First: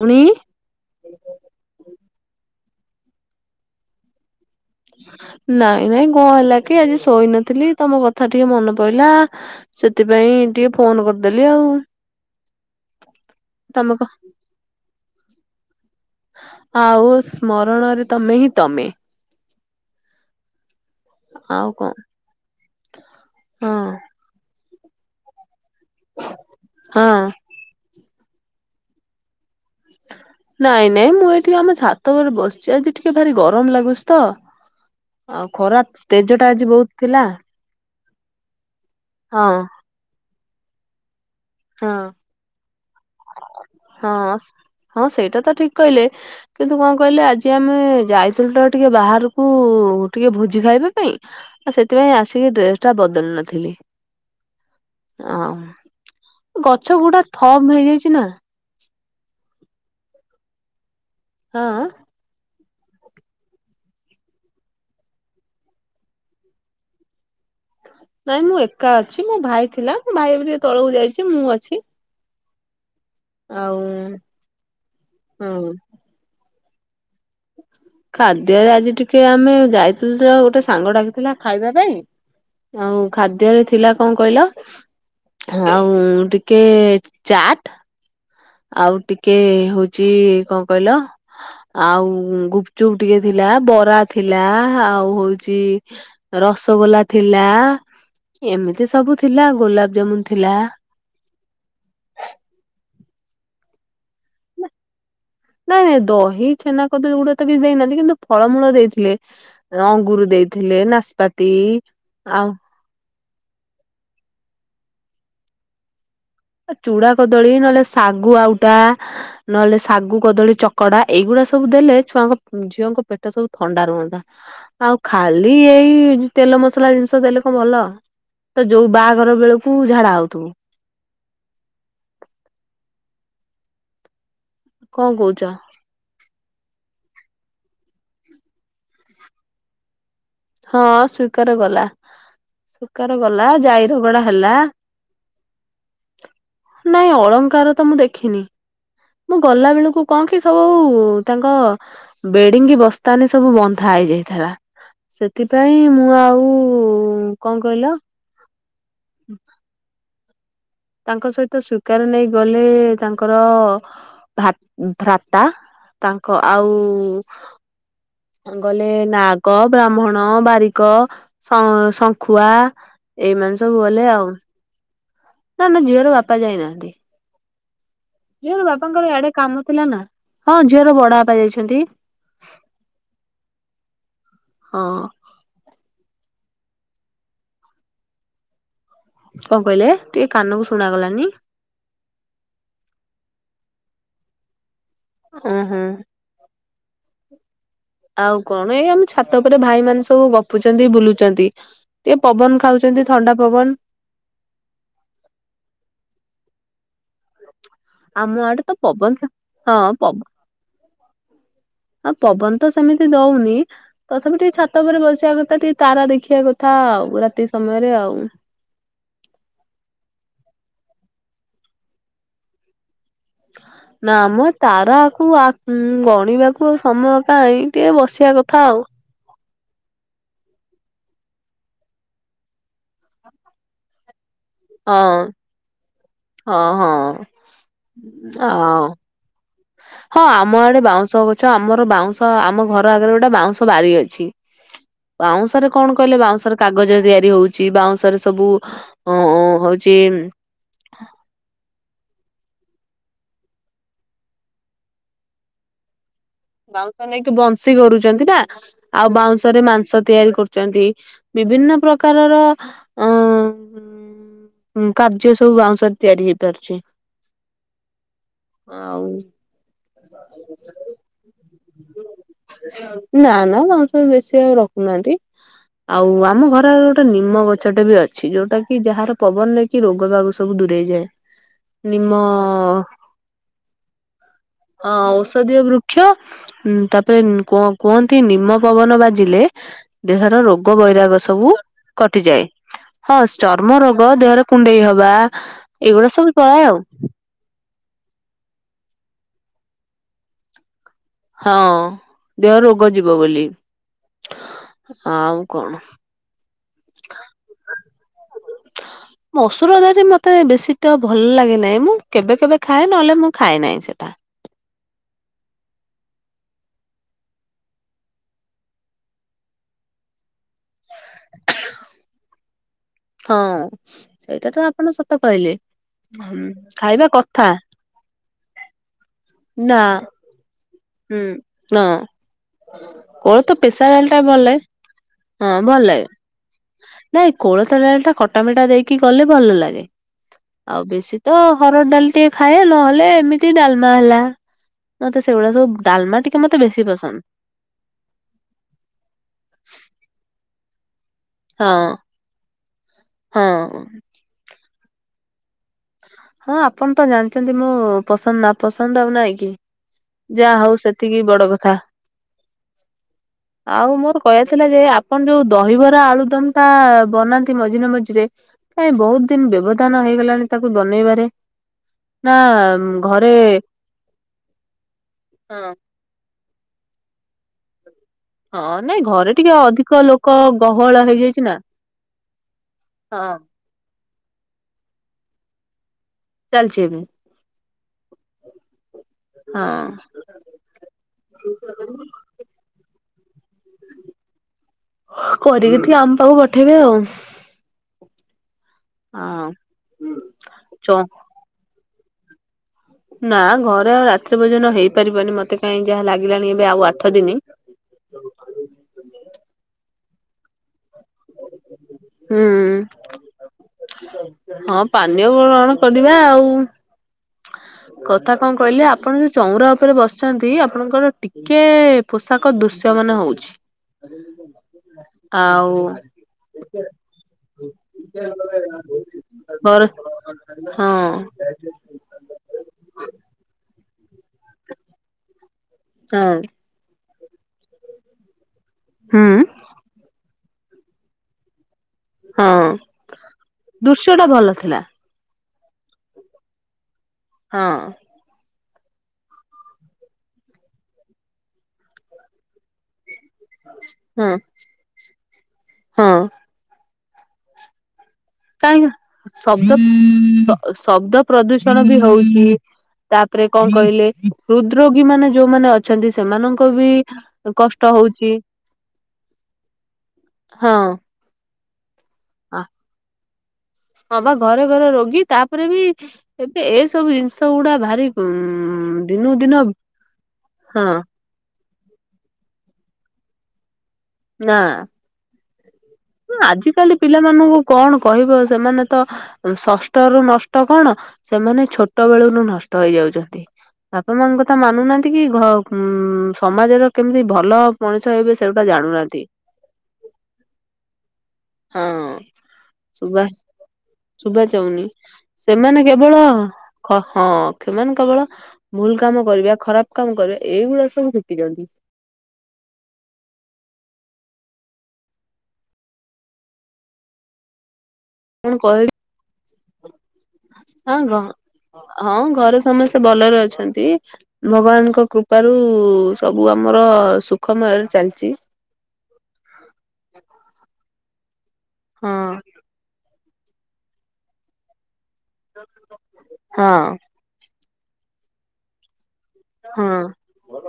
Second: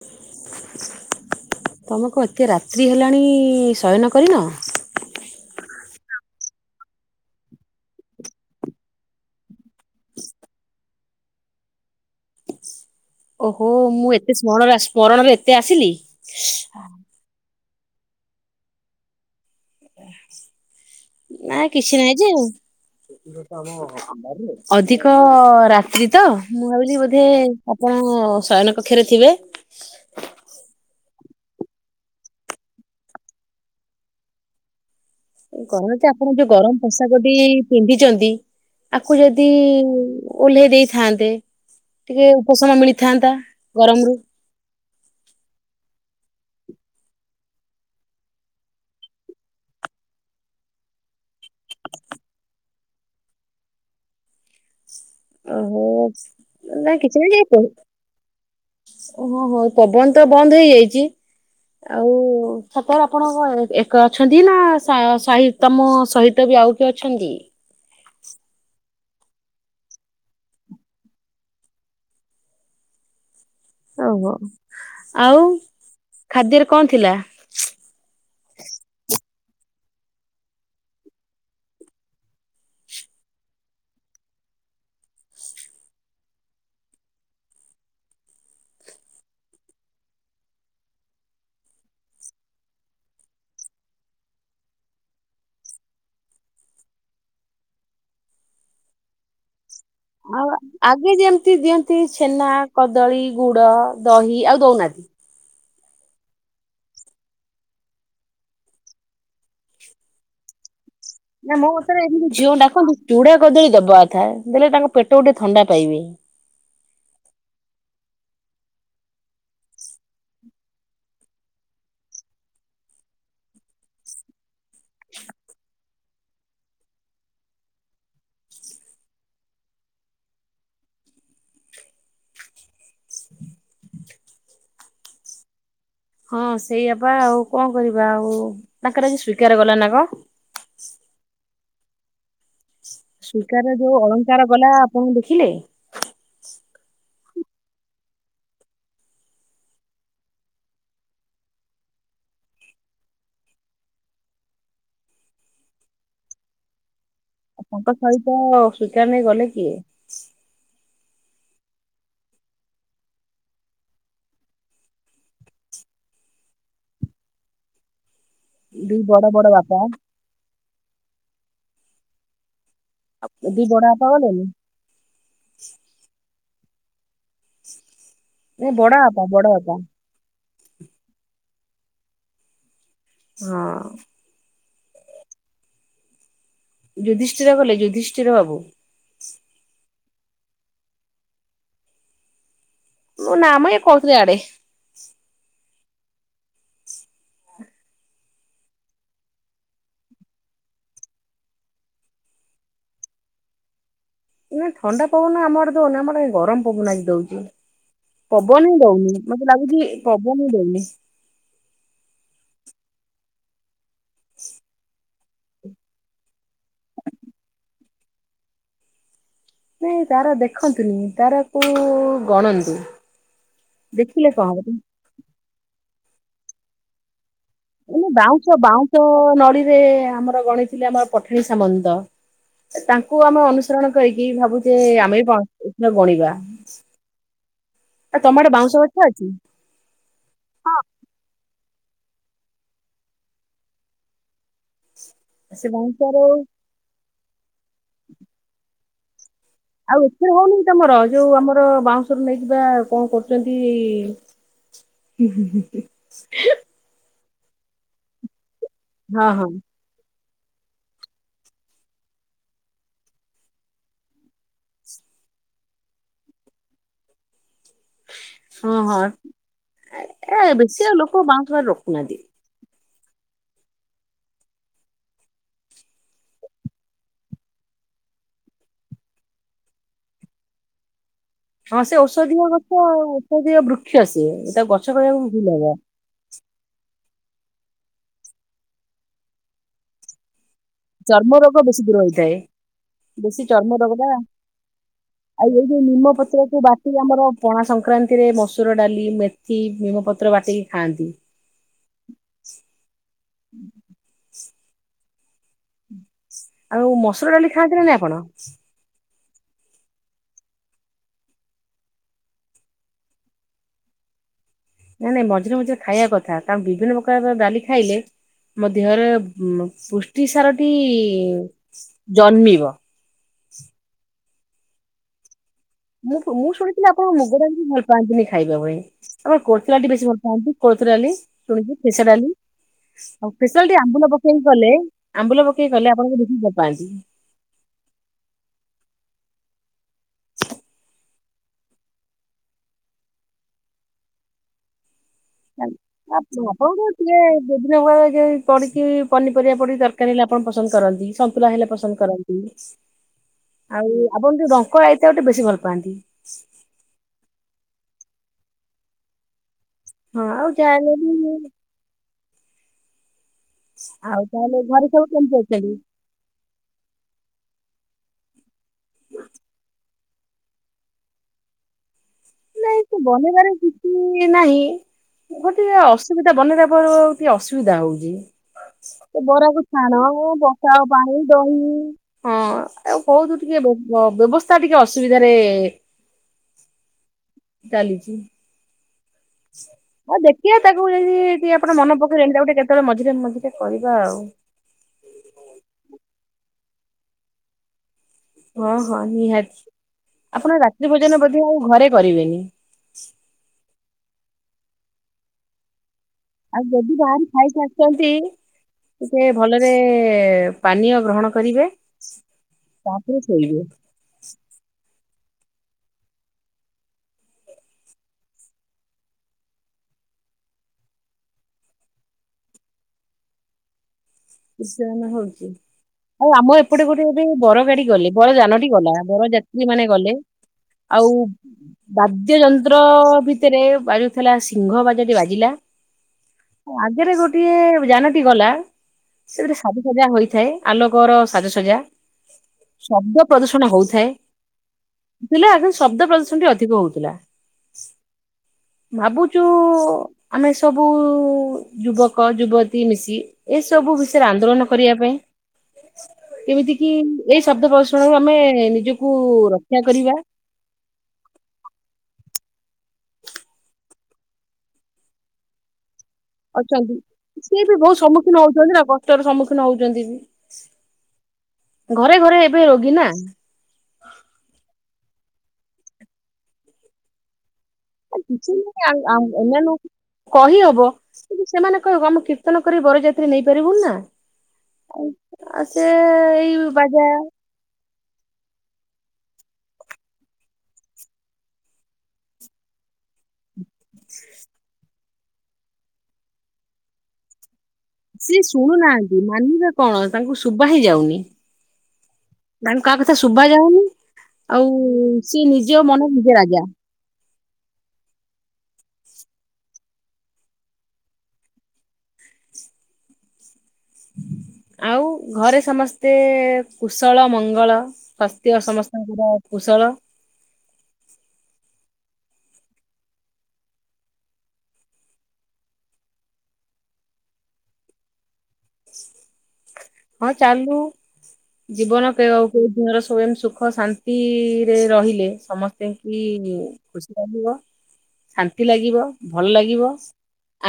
ପୁଣି ତମକୁ ଏତେ ରାତ୍ରି ହେଲାଣି ଶୟନ କରିନ। ନାଇଁ ନାଇଁ କଣ ହେଲା କି ଆଜି ଶୋଇନଥିଲି ତମ କଥା ଟିକେ ମନେ ପଡିଲା ସେଥିପାଇଁ ଟିକେ ଫୋନ କରିଦେଲି ଆଉ। ଓହୋ ତମେ କ ମୁଁ ଏତେ ସ୍ମରଣ ସ୍ମରଣରେ ଏତେ ଆସିଲି। ଆଉ ସ୍ମରଣରେ ତମେ ହିଁ ତମେ। ଆଉ ନାଇ କଣ କିଛି ନାଇଁ ଯେ ହଁ ଆଉ ଅଧିକ ରାତ୍ରି ତ ମୁଁ ଭାବିଲି ହଁ ବୋଧେ ଆପଣ ଶୟନ କକ୍ଷରେ ଥିବେ। ଟିକେ ଆମ ଛାତ ଉପରେ ବସିଛି ଆଜି ଟିକେ ଭାରି ଗରମ ଲାଗୁଛି ତ। ଆଉ ଖରା କଣ କି ତେଜ ଆପଣ ଯୋଉ ଟା ଆଜି ଗରମ ବହୁତ ଥିଲା ପୋଷାକଟି ପିନ୍ଧିଛନ୍ତି ଆକୁ ହଁ ଯଦି ଓହ୍ଲେ ଦେଇଥାନ୍ତେ ହଁ ଟିକେ ଉପଶମ ମିଳିଥାନ୍ତା ଗରମ୍ ହଁ ରୁ। ହଁ ସେଇଟା ତ ଠିକ୍ କଇଲେ। କିନ୍ତୁ କଣ୍ କହିଲେ ଆଜି ଆମେ ଯାଇଥିଲୁ ତ ଟିକେ ବାହାରକୁ ଟିକେ ଭୁଜି ଖାଇବା ପାଇଁ ଆ ସେଥିପାଇଁ ଆସିକି ଡ୍ରେସ୍ଟା ବଦଲି ନଥିଲି। ଆଉ ଅ ହୋପ୍ସ୍ ନା ଗଛ କିଛି ଗୁଡା ନାହି ଯାଇ ପ ଥମ୍ ହେଇଯାଇଛି ନା। ହ ହୋ ପବନ ତ ବନ୍ଦ୍ ହେଇଯାଇଚି ହଁ ଆଉ ସତରେ ଆପଣଙ୍କ ଘଏ ଏକା ଅଛନ୍ତି ନାଁ ସା ସାହି ତମ ସହିତ ବି ଆଉ କିଏ ଅଛନ୍ତି। କା ଅଛି ମୁଁ ଭାଇ ଥିଲା ମୋ ଭାଇ ଏବେ ଟିକେ ତଳକୁ ଯାଇଛି ମୁଁ ଅଛି। ଆଉ ଔହ ଆଉ ହଁ। ଖାଦ୍ୟରେ କଣ୍ ଥିଲା? ଖାଦ୍ୟରେ ଆଜି ଟିକେ ଆମ୍ ମେ ଯାଇଥିଲ୍ ତ ଗୋଟେ ସାଙ୍ଗ ଡାକିଥିଲା ଖାଇବା ପାଇଁ ଆଁଉ ଖାଦ୍ୟରେ ଥିଲା କଣ୍ କହିଲ ଆଁଉଁ ଟିକେ ଚାଟ୍ ଆଉ ଟିକେ ହଉଚି କଁ କଇଲ ଆଉ ଗୁପ୍ଚୁପ୍ ଟିକେ ଥିଲା। ଆ ବରା ଥିଲା ଆଉ ହଉଚି ରସଗୋଲା ଥିଲା ଏମିତି ସବୁ ଥିଲା ଗୋଲାବ୍ ଆଉ ଆଗେ ଯେମ୍ତି ଦିଅନ୍ତି ଛେନା କଦଳୀ ଗୁଡ଼ ଦହି ଆଉ ଦଉନାଆତି ନାଇଁ ନାଇଁ ଦହି ଛେନା କଦଳୀ ଗୁଡ଼ା ତ ବି ଦେଇନଆନ୍ତି କିନ୍ତୁ ଫଳମୂଳ ଦେଇଥିଲେ ଅଙ୍ଗୁର ଦେଇ ଥିଲେ ନାସ୍ ନା ମୋ ମତର ଏମ୍ତି ଝିଅ କୁ ଡାକନ୍ତୁ। ଚୁଡା କଦଳୀ ଦବାଅଥା ଦେଲେ ତାଙ୍କ ପେଟଉ ଟିକେ ଥଣ୍ଡା ପାଇବେ। ଚୁଡା କଦଳୀ ନହେଲେ ଶାଗୁ ଆଉଟା ନହେଲେ ଶାଗୁ କଦଳୀ ଚକଡ଼ା ଏଇଗୁଡ଼ା ସବୁ ଦେଲେ ଛୁଆଙ୍କ ଝିଅଙ୍କ ପେଟ ସବୁ ଥଣ୍ଡା ରୁହନ୍ତା ଆଉ ଖାଲି ଏଇ ତେଲ ମ ମସ୍ଲା ଜିନିଷ ଦେଲେ କଣ ବଲ ତ ଯୋଉ ବାଆଘର ବେଳକୁ ଝାଡ଼ା ହଉଥିବୁ। କଁ କଉଚ ହଁ ସେଇଆପା ଆଉ କଁ କରିବା ଆଉ ତାଙ୍କର ଆଜି ସ୍ୱୀକାର ଗଲା ନା କଁ ହଁ ସ୍ୱୀକାର ଗଲା ସୁକାର ଗଲା ସ୍ଵୀକାର ଯୋଉ ଜାଇରଗଡ଼ା ଅଳଙ୍କାର ହେଲା ଗଲା ଆପଣ ଦେଖିଲେ? ନାଇଁ ଅ ଅଙ୍କାର ତ ମୁଁ ଦେଖିନି ମୁଁ ଗଲା ବେଳକୁ କନ୍ କି ସବୁ ତାଙ୍କ ବେଡ଼ିଙ୍ଗି ବସ୍ତାନି ସବୁ ବନ୍ଧା ଏଇଯାଇଥେଲା ସେଥିପାଇଁ ମୁଁ ଆଉ କଣ କହିଲ ଆପଙ୍କ ସହିତ ସ୍ୱୀକାର୍ ନେଇ ଗଲେ କିଏ? ତାଙ୍କ ସହିତ ସ୍ୱୀକାର୍ ନେଇ ଗଲେ ତାଙ୍କର ଭତ୍ ଭ୍ରାତା ତାଙ୍କ ଆଉ ଗଲେ ଦୁଇ ବଡ ବଡ ନାଗ ବାପା ବ୍ରାହ୍ମଣ ବାରିକ ଶଂ ଶଂଙ୍ଖୁଆ ଏମାନେ ଦି ସବୁ ବଡ ଗଲେ ବାପା ଆଉ ଗଲେନି ନା ନା ଝିଅର ବାପା ଯାଇନାହାନ୍ତି। ଝିଅର ନାଇଁ ବଡ ବାପାଙ୍କର ବାପା ଇଆଡ଼େ ବଡ କାମ ବାପା। ଥିଲା ନା ହଁ ଝିଅର ବଡ଼ ବାପା ଯାଇଛ ଏନ୍ତି [inaudible] [unintelligible] ହଁ [unintelligible] ହଁ ଯୁଦିଷ୍ଠିର ଗଲେ ଯୁଧିଷ୍ଠିର ବାବୁ କନ୍ କଇଲେ ଟିକେ କାନକୁ ଶୁଣାଗଲାନି ମୁଁ ନାମ ଏ କଉତିଲି ଇଆଡ଼େ ଉଁ ହୁଁ ଆଉ କଣ୍ ଏ ଆମ ଛାତ ଉପରେ ଭାଇ ମାନେ ସବୁ ଗପୁଛନ୍ତି ବୁଲୁଛନ୍ତି ଟିକେ ପବନ୍ ଖାଉଛ ଏନ୍ତି ଥଣ୍ଡା ପବନ୍ ଇନେ ଥଣ୍ଡା ପବନ୍ ଆମ ଆଡ଼େ ଦଉନି ଆମର ଏ ଗରମ୍ ପବନ୍ ଆଜି ଦଉଚି। ଆମ ଆଡେ ତ ପବନ ହି ଦଉନି ମତେ ଲାଗୁଛି ହଁ ପବ ପବନ ହି ଦଉନି। ଆଉ ପବନ ତ ସେମିତି ଦଉନି ତଥାପି ଟିକେ ଛାତ ଉପରେ ବସିବା କଥା ଟିକେ ତାରା ଦେଖିବା କଥା। କଥା ଆଉ ରାତି ସମୟରେ ଆଉ। ତାରାକୁ ଗଣନ୍ତି। ନାମ ତାରାକୁ ଗଣିବାକୁ ଆଉ ସମୟ। ପାଇଁ ଟିକେ ମାନେ ବସିବା ବାଉଁଶ କଥା ଆଉ। ବାଉଁଶ ନଳିରେ ଆମର ଗଣି ଥିଲେ ଆମର ପଠାଣୀ ସାମନ୍ତ ତାଙ୍କୁ ଆମେ ଅନୁସରଣ କରି। କି ଭାବୁଛେ ଆମେ ହଁ ବି [unintelligible] ଗଣିବା। ହଁ ହଁ ଆ ତମ ଆଡେ ବାଉଁଶ ହଁ। ଗଛ ଅଛି। ହଁ ଆମ ଆଡେ ବାଉଁଶ ଗଛ। ଛ ଆମର ବାଉଁଶ ଆମ ଘର ଆଗରେ ଗୋଟେ ବାଉଁଶ ବାରି ଅଛି। ସେ ବାଉଁଶରେ କଣ କହିଲେ ବାଉଁଶରୁ ବାଉଁଶରେ କାଗଜ ତିଆରି ହଉଛି ବାଉଁଶରେ ସବୁ ଅ- ହଉଛି ଆଉ ଏଠ ହଉନି ତମର ଯୋଉ ଆମର ବାଉଁଶ। ନେଇକିବା କଣ କରୁଚନ୍ତି। ବାଉଁଶ ନେଇକି ବଂଶୀ କରୁଛନ୍ତି ନା ଆଉ ହଁ ହଁ ବାଉଁଶ ରେ ମାଂସ ତିଆରି କରୁ। ଚନ୍ତି ବିଭିନ୍ନ ପ୍ରକାରର ଅ- କାର୍ଯ୍ୟ ସବୁ ବାଉଁ ସରେ ତିଆରି ହେଇପାରୁଛି। ହଁ ହଁ ଆଉ ଏ ବେଶି ଆଉ ଲୋକ ବାଉଁଶ ବରି ରଖୁ ନାହାନ୍ତି। ନା ନା ହଉଁଶ ବାରି ଆଉ ବେଶୀ ଆଉ ରଖୁ ନାହାନ୍ତି। ଆଉ ଆମ ଘର ଗୋଟେ ନିମ ଗଛ ଟେ ବି ଅଛି ଯୋଉଟା କି ଯାହାର ପବନରେ କି ରୋଗ ବାଗ ସବୁ- ଦୂରେଇ ଯାଏ। ହଁ ସେ ଔଷଧୀୟ ଗଛ ଔଷଧୀୟ ବୃକ୍ଷ ସିଏ ସେ ହଁ ଗଛ କରିବାକୁ ଭୁଲ ଔଷଧୀୟ ହବ। ବୃକ୍ଷ ତାପରେ କୁହନ୍ତି ନିମ ପବନ ବାଜିଲେ ଦେହର ରୋଗ। ରୋଗ ବୈରାଗ ଚର୍ମ ସବୁ ରୋଗ ବେଶୀ ଦୂର ହେଇଥାଏ। କଟିଯାଏ। ହଁ ଚର୍ମ ରୋଗ ଦେହରେ କୁଣ୍ଡେଇ ହବା ଆଉ ଏଇ ଯୋଉ ନିମ ଏଇଗୁଡା ସବୁ ପତ୍ରକୁ ପଳାଏ ଆଉ। ବାଟିକି ଆମର ପଣା ସଂକ୍ରାନ୍ତିରେ ମସୁର ଡା଼ଲି ମେଥି ନିମପତ୍ର ବାଟି। ହଁ ଦେହ ରୋଗ ଯିବ ବୋଲି ଆଉ କଣ। ଆଉ ମସୁର ଡା଼ଲି ଖାଆନ୍ତି ନା ନାଇ ଆପଣ। ମସୁର ଡ଼ାଲି ମତେ ବେଶୀ ତ ଭଲ ଲାଗେ ନାହିଁ ମୁଁ କେବେ କେବେ ଖାଏ ନହେଲେ ମୁଁ ଖାଏ ନାହିଁ ସେଟା। [inaudible] ନାଇଁ ନାଇଁ ମଝିରେ ମଝିରେ ଖାଇବା କଥା କାରଣ ବିଭିନ୍ନ ପ୍ରକାର ଡାଲି ଖାଇଲେ। ମୋ ଦେହରେ ପୁଷ୍ଟି ସାରଟି ଜନ୍ମିବ। ହଁ ସେଇଟା ତ ଆପଣ ସତ କହିଲେ। ମୁଁ ହୁଁ ମୁଁ ଶୁଣିଥିଲି ଖାଇବା ଆପଣ କଥା ମୁଗର ଭଲ ପାଆନ୍ତିନି ଖାଇବା ପାଇଁ ଆପଣ କୋଳଥ୍ ନା ଡ଼ାଲିଟି ବେଶୀ ଭଲ ପାଆନ୍ତି। କୋଳଥ ଡ଼ାଲି ହୁଁ ଶୁଣିଚି ହଁ ଫେସା ଡ଼ାଲି। କୋଳଥ ସ୍ପେସାଲ୍ ଟି ପେସା ଡାଲି ଆମ୍ବୁଲ ଟା ଭଲ ପକେଇକି ଲାଗେ କଲେ ଆମ୍ବୁଲ ହଁ ପକେଇ ଭଲ କଲେ ଲାଗେ ଆପଣଙ୍କୁ ବହୁତ ଭଲ ପାଆନ୍ତି। ନାଇଁ କୋଳଥ ଟା କଟାମିଟା ଦେଇକି ଗଲେ ଭଲ ଲାଗେ। ଆଉ ବେଶୀ ତ ହରଡ଼ ଡାଲି ଟିକେ ଖାଏ ନହେଲେ ଏମିତି ଡା଼ଲମା ହେଲା। ମତେ ସେଗୁଡ଼ା ସବୁ। ଆପଣ ଡାଲମା ଟିକେ କଣ ମତେ ବେଶୀ କହୁଥିଲେ ପସନ୍ଦ ବିଭିନ୍ନ ପ୍ରକାର ପଡ଼ଛିି ପନିପରିବା ପଡଛିି ତରକାରୀ ହେଲେ ଆପଣ। ପସନ୍ଦ କରନ୍ତି ସନ୍ତୁଲା ହେଲେ ହଁ ପସନ୍ଦ କରନ୍ତି ହଁ। ଆଉ ଆପଣ ଯୋଉ। [unintelligible] ଆଇତା କୁ ଟିକେ ବେଶୀ ଭଲ ପାଆନ୍ତି। ହଁ ଆପଣ ତ ଜାଣିଛନ୍ତି ମୁଁ ପସନ୍ଦ ନା ପସନ୍ଦ ଆଉ ନାଇଁ କି। ହଁ ଆଉ ଯାହା ହଉ ଯାହାହେଲେ ବି ସେତିକି ବଡ଼ କଥା। ଆଉ ମୋର କହିବା ତାହେଲେ ଥିଲା ଯେ ଘରେ ସବୁ ଆପଣ କେମିତି ଯୋଉ ଅଛନ୍ତି? ଦହିବରା ଆଳୁଦମ ଟା ବନାନ୍ତି। ମଝିରେ ମଝିରେ କାଇ ବହୁତ ଦିନ ବ୍ୟବଧାନ ହେଇଗଲାଣି ତାକୁ ବନେଇବାରେ। ନା ଘରେ ବନେଇବାରେ କିଛି ନାହିଁ ହଁ ଗୋଟେ ଅସୁବିଧା। ବନେଇବାବ ପୂର୍ବରୁ ଟିକେ ଅସୁବିଧା ହଉଚି। ହଁ। ନାଇଁ ସେ ଘରେ ଟିକେ ବରାକୁ ଅଧିକ ଛାଣ ଲୋକ ବସାଅ ଗହଳ ପାଇଁ ହେଇଯାଇଛି ନା ଦହି ହଁ ଆଉ ହଁ। କହୁତୁ ଟିକେ । ହ ବ୍ୟବସ୍ଥା ଟିକେ ଅସୁବିଧାରେ ଚାଲିଛି ଭ ଚାଲିଛି । ହଁ। ଆଉ ଦେଖିବାେ ତାକୁ ଯଦି ଆପଣ ମନ ପକେଇଲେଣି ତାକୁ ଗଟେ କେ ତାହେଲେ ମଝିରେ ମଝିରେ କରିବା ଆଉ । କରିକି ଟିକେ ଆମ ପାଖକୁ ପଠେଇବେ ଆଉ । ହଁ ହଁ ନିହାତି ଆପଣ ଚ ରାତ୍ରି ଭୋଜନ ବୋଧ ଆଉ ଘରେ କରିବେନି । ନା ଘରେ ଆଉ ରାତ୍ରି ଭୋଜନ ହେଇପାରିବନି ମତେ କାହିଁକି ଆଉ ଯଦି ବାହାର ଖାଇି ଆସିଛନ୍ତି ଟିକେ ଭଲରେ ପାନୀୟ ଗ୍ରହଣ କରିବେ ହୁଁ ତାପରେ ଶୋଇବେ । ହଁ ପାନୀୟଣ କରିବା ଆଉ । କଥା କଣ କହିଲେ ଆପଣ ଯୋଉ ଚଉରା ଉପରେ ବସିଛନ୍ତି ଆପଣଙ୍କର ଟିକେ ପୋଷାକ ଦୁ ସ୍ୟମାନ ହଉଛି । ୟ ନା ହଉଛି । ଆଉ ଆମ ଏପଟେ ଗୋଟେ ଏବେ ବର ଗାଡି ଗଲେ ବର ଯାନଟି ଗଲା ବରଯାତ୍ରୀ ଘର ମାନେ ଗଲେ ହଁ । ଆଉ ବାଦ୍ୟଯନ୍ତ ସମ୍ର ଭିତରେ ବାଜୁଥିଲା ସିଂହ ବାଜଟି ବାଜିଲା ହଁ। ଆଗରେ ଗୋଟେ ଗୋଟିଏ ଯାନଟି ଗଲା ସେ ହୁଁ ଗଟେ ସାଜସଜା ହୋଇଥାଏ। ଆଲୋକର ସାଜସଜା ହଁ ଶବ୍ଦ ପ୍ରଦୂଷଣ ହଉଥାଏ। ଦୃଶ୍ୟ ଟା ଭଲ ଥିଲା ଶବ୍ଦ ପ୍ରଦୂଷଣଟି ଅଧିକ ହଉଥିଲା। ହଁ। ଭାବୁଛୁ ଆମେ ସବୁ ଯୁବକ ଯୁବତୀ ମିଶି ସବୁ ବିଷୟରେ ହଁ ଆନ୍ଦୋଳନ କରିବା ପାଇଁ ହଁ। ଏମିତି କି ଏଇ ଶବ୍ଦ ପ୍ରଦୂଷଣରୁ ଆମେ କାହିଁ ନିଜକୁ ଶବ୍ଦ ରକ୍ଷା କରିବା ଶବ୍ଦ ପ୍ରଦୂଷଣ ବି ହଉଛି। ତାପରେ କଣ କହିଲେ ହୃଦରୋଗୀ ମାନେ ଯୋଉମାନେ ଅ ଛନ୍ତି ସେମାନଙ୍କ ବି ଅଛନ୍ତି ସିଏ ବି କଷ୍ଟ ବହୁତ ହଉଛି, ସମ୍ମୁଖୀନ ହଉଛନ୍ତି ନା କଷ୍ଟର ସମ୍ମୁଖୀନ ହଉଛନ୍ତି ବି। ହଁ। ହଁ। ଘରେ ଘରେ ଏବେ ରୋଗୀ ନା ହ ବା ଘରେ ଘରେ ରୋଗୀ। ତାପରେ ବି ଏବେ ଏସବୁ ଜିନିଷ ଗୁଡା ଭାରି [unintelligible] ଦିନକୁ ଦିନ କହି ହଁ ହବ। ସେମାନେ କହିବ ଆମେ କୀର୍ତ୍ତନ କରି ବରଯାତ୍ରୀ ନେଇପାରିବୁନି ନା। ନାଁ। ଆଉ ଆଉ ସେ ଏଇ ଆଜିକାଲି ବାଜା ପିଲାମାନଙ୍କୁ କଣ କହିବ ସେମାନେ ତ ଷଷ୍ଠ ରୁ ନଷ୍ଟ କଣ ସେମାନେ ଛୋଟ ବେଳରୁ ନଷ୍ଟ ହେଇଯା ଉଛନ୍ତି ବାପା ମାଙ୍କ କଥା ମାନୁନାହାନ୍ତି କି [inaudible] ସମାଜର କେମିତି ଭଲ ମଣିଷ ହେବେ ସେ ସେଗୁଟା ଜାଣୁନାହାନ୍ତି ଶୁଣୁନାହାନ୍ତି ମାନିବେ କଣ ତାଙ୍କୁ ଶୁବା ହିଁ ଯାଉନି। ହଁ। ତାଙ୍କୁ କାହା କଥା ଶୁଭ ଯାାଉନି। ଶୁବା ଯାଉନି ସେମାନେ କେବଳ ନିଜେ ରାଜା। ହଁ ସେମାନେ କେବଳ ଭୁଲ କାମ କରିବା ଖରାପ କାମ କରିବା ଏଇଗୁଡା ସବୁ ଶଖିଛନ୍ତି । [inaudible] ଆଉ ଘରେ ସମସ୍ତେ କୁଶଳ ମଙ୍ଗଳ। କଣ ସ୍ୱାସ୍ଥ୍ୟ କହିବି ସମସ୍ତଙ୍କର କୁଶଳ। [inaudible] ହଁ ଘରେ ସମସ୍ତେ ଭଲରେ ଅଛନ୍ତି ଭଗବାନଙ୍କ କୃପାରୁ ସବୁ ଆମ ମୋର ସୁଖମୟରେ ଚାଲିଛି। ହଁ ଚାଲୁ ଜୀବନ ହଁ ଆଉ କୋଉ ଦିନର ସୋୟଂଗ ସୁଖ ଶାନ୍ତିରେ ରହିଲେ ସମସ୍ତେଙ୍କୁ ହଁ ଖୁସି ଲାଗିବ। ଶାନ୍ତି ଲାଗିବ ଭଲ ଲାଗିବ ହଁ।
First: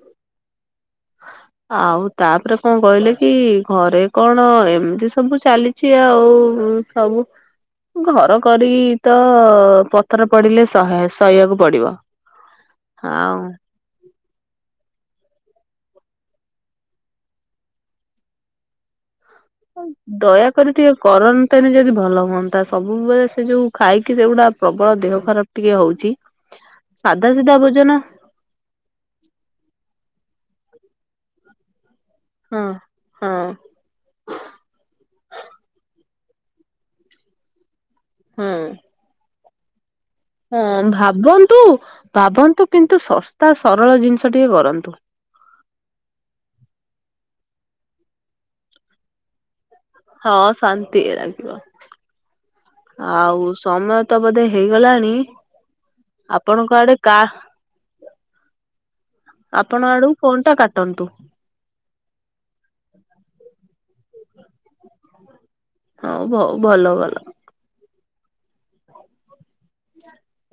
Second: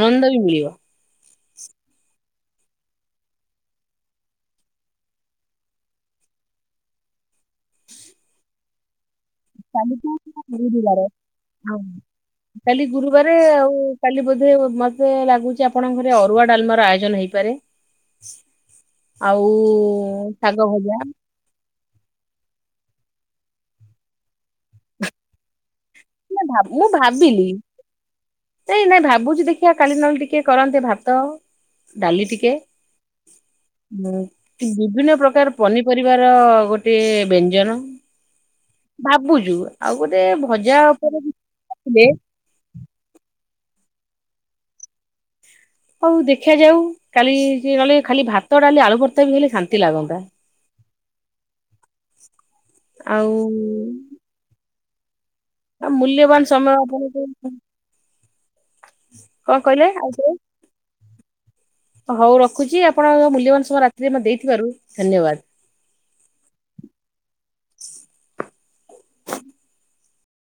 ଆନନ୍ଦ ବି ମିଳିବ। ଆଉ। ତାପରେ କଣ କହିଲେ କି ଘରେ କଣ ଏମିତି ସବୁ ଚାଲିଛି ଆଉ ସବୁ ଘର କରି ତ କାଲି ତ ପଥର ପଡିଲେ ଗୁରୁବାର ଶହେ ସଇିବାକୁ ହଁ, ପଡିବ। କାଲି ଗୁରୁବାର ଆଉ କାଲି ବ ମତେ ଲାଗୁଚ ଆପଣଙ୍କ ଘରେ ଅରୁଆ ଡାଲମା ର ଆୟୋଜନ ହେଇପାରେ। ଆଉ ଶାଗ ଦୟାକରି ଟିକେ ଭଜା କରନ୍ତେନି ଯଦି ଭଲ ହୁଅନ୍ତା ସବୁବେଳେ ସେ ଯୋଉ ଖାଇକି ସେଗୁଡା ପ୍ରବଳ ଦେହ ଖରାପ ଟିକେ ହଉଛି। ନା ଭାବ ମୁଁ ସାଧା ଭାବିଲି ସିଧା ଭୋଜନ ନାଇ ନାଇଁ ଭାବୁଛି ଦେଖିବା କାଲି ନେ ଟିକେ କରନ୍ତେ ଭାବ ଡାଲି ଟିକେ ହଁ ହଁ ବିଭିନ୍ନ ପ୍ରକାର ପନି ପରିବାର ଗୋଟେ ବ୍ୟଞ୍ଜନ ହଁ। ଭାବୁଛୁ। ଆଉ ଗୋଟେ ହଁ ଭଜା ଉପରେ ଭାବନ୍ତୁ ଥିଲେ ଭାବନ୍ତୁ କିନ୍ତୁ ଶସ୍ତା ସରଳ ଜିନିଷ ଟିକେ କରନ୍ତୁ। ହଉ ଦେଖିବା ଯାଉ କାଲି କହ ଖାଲି ଭାତ ଡାଲି ଆଳୁ ଭର୍ତ୍ତା ବି ହେଲେ ଶାନ୍ତି। ଲାଗନ୍ତା। ହଁ ଶାନ୍ତି ଲାଗିବ। ଆଉ ସମୟ ତ ବୋଧେ ହେଇଗଲାଣି। ଆଉ ମୂଲ୍ୟବାନ ଆପଣଙ୍କ ସମୟ ଆଡେ କା ଆପଣଙ୍କର। ଆପଣ ଆଡୁ ଆଉ ଥରେ? ଫୋନ୍ ଟା କାଟନ୍ତୁ। ହଉ ରଖୁଛି। ଆପଣଙ୍କ ମୂଲ୍ୟବାନ ସମୟ ରାତିରେ ଆମେ ଦେଇଥିବାରୁ ଧନ୍ୟବାଦ। ହଁ ଭଲ ଭଲ।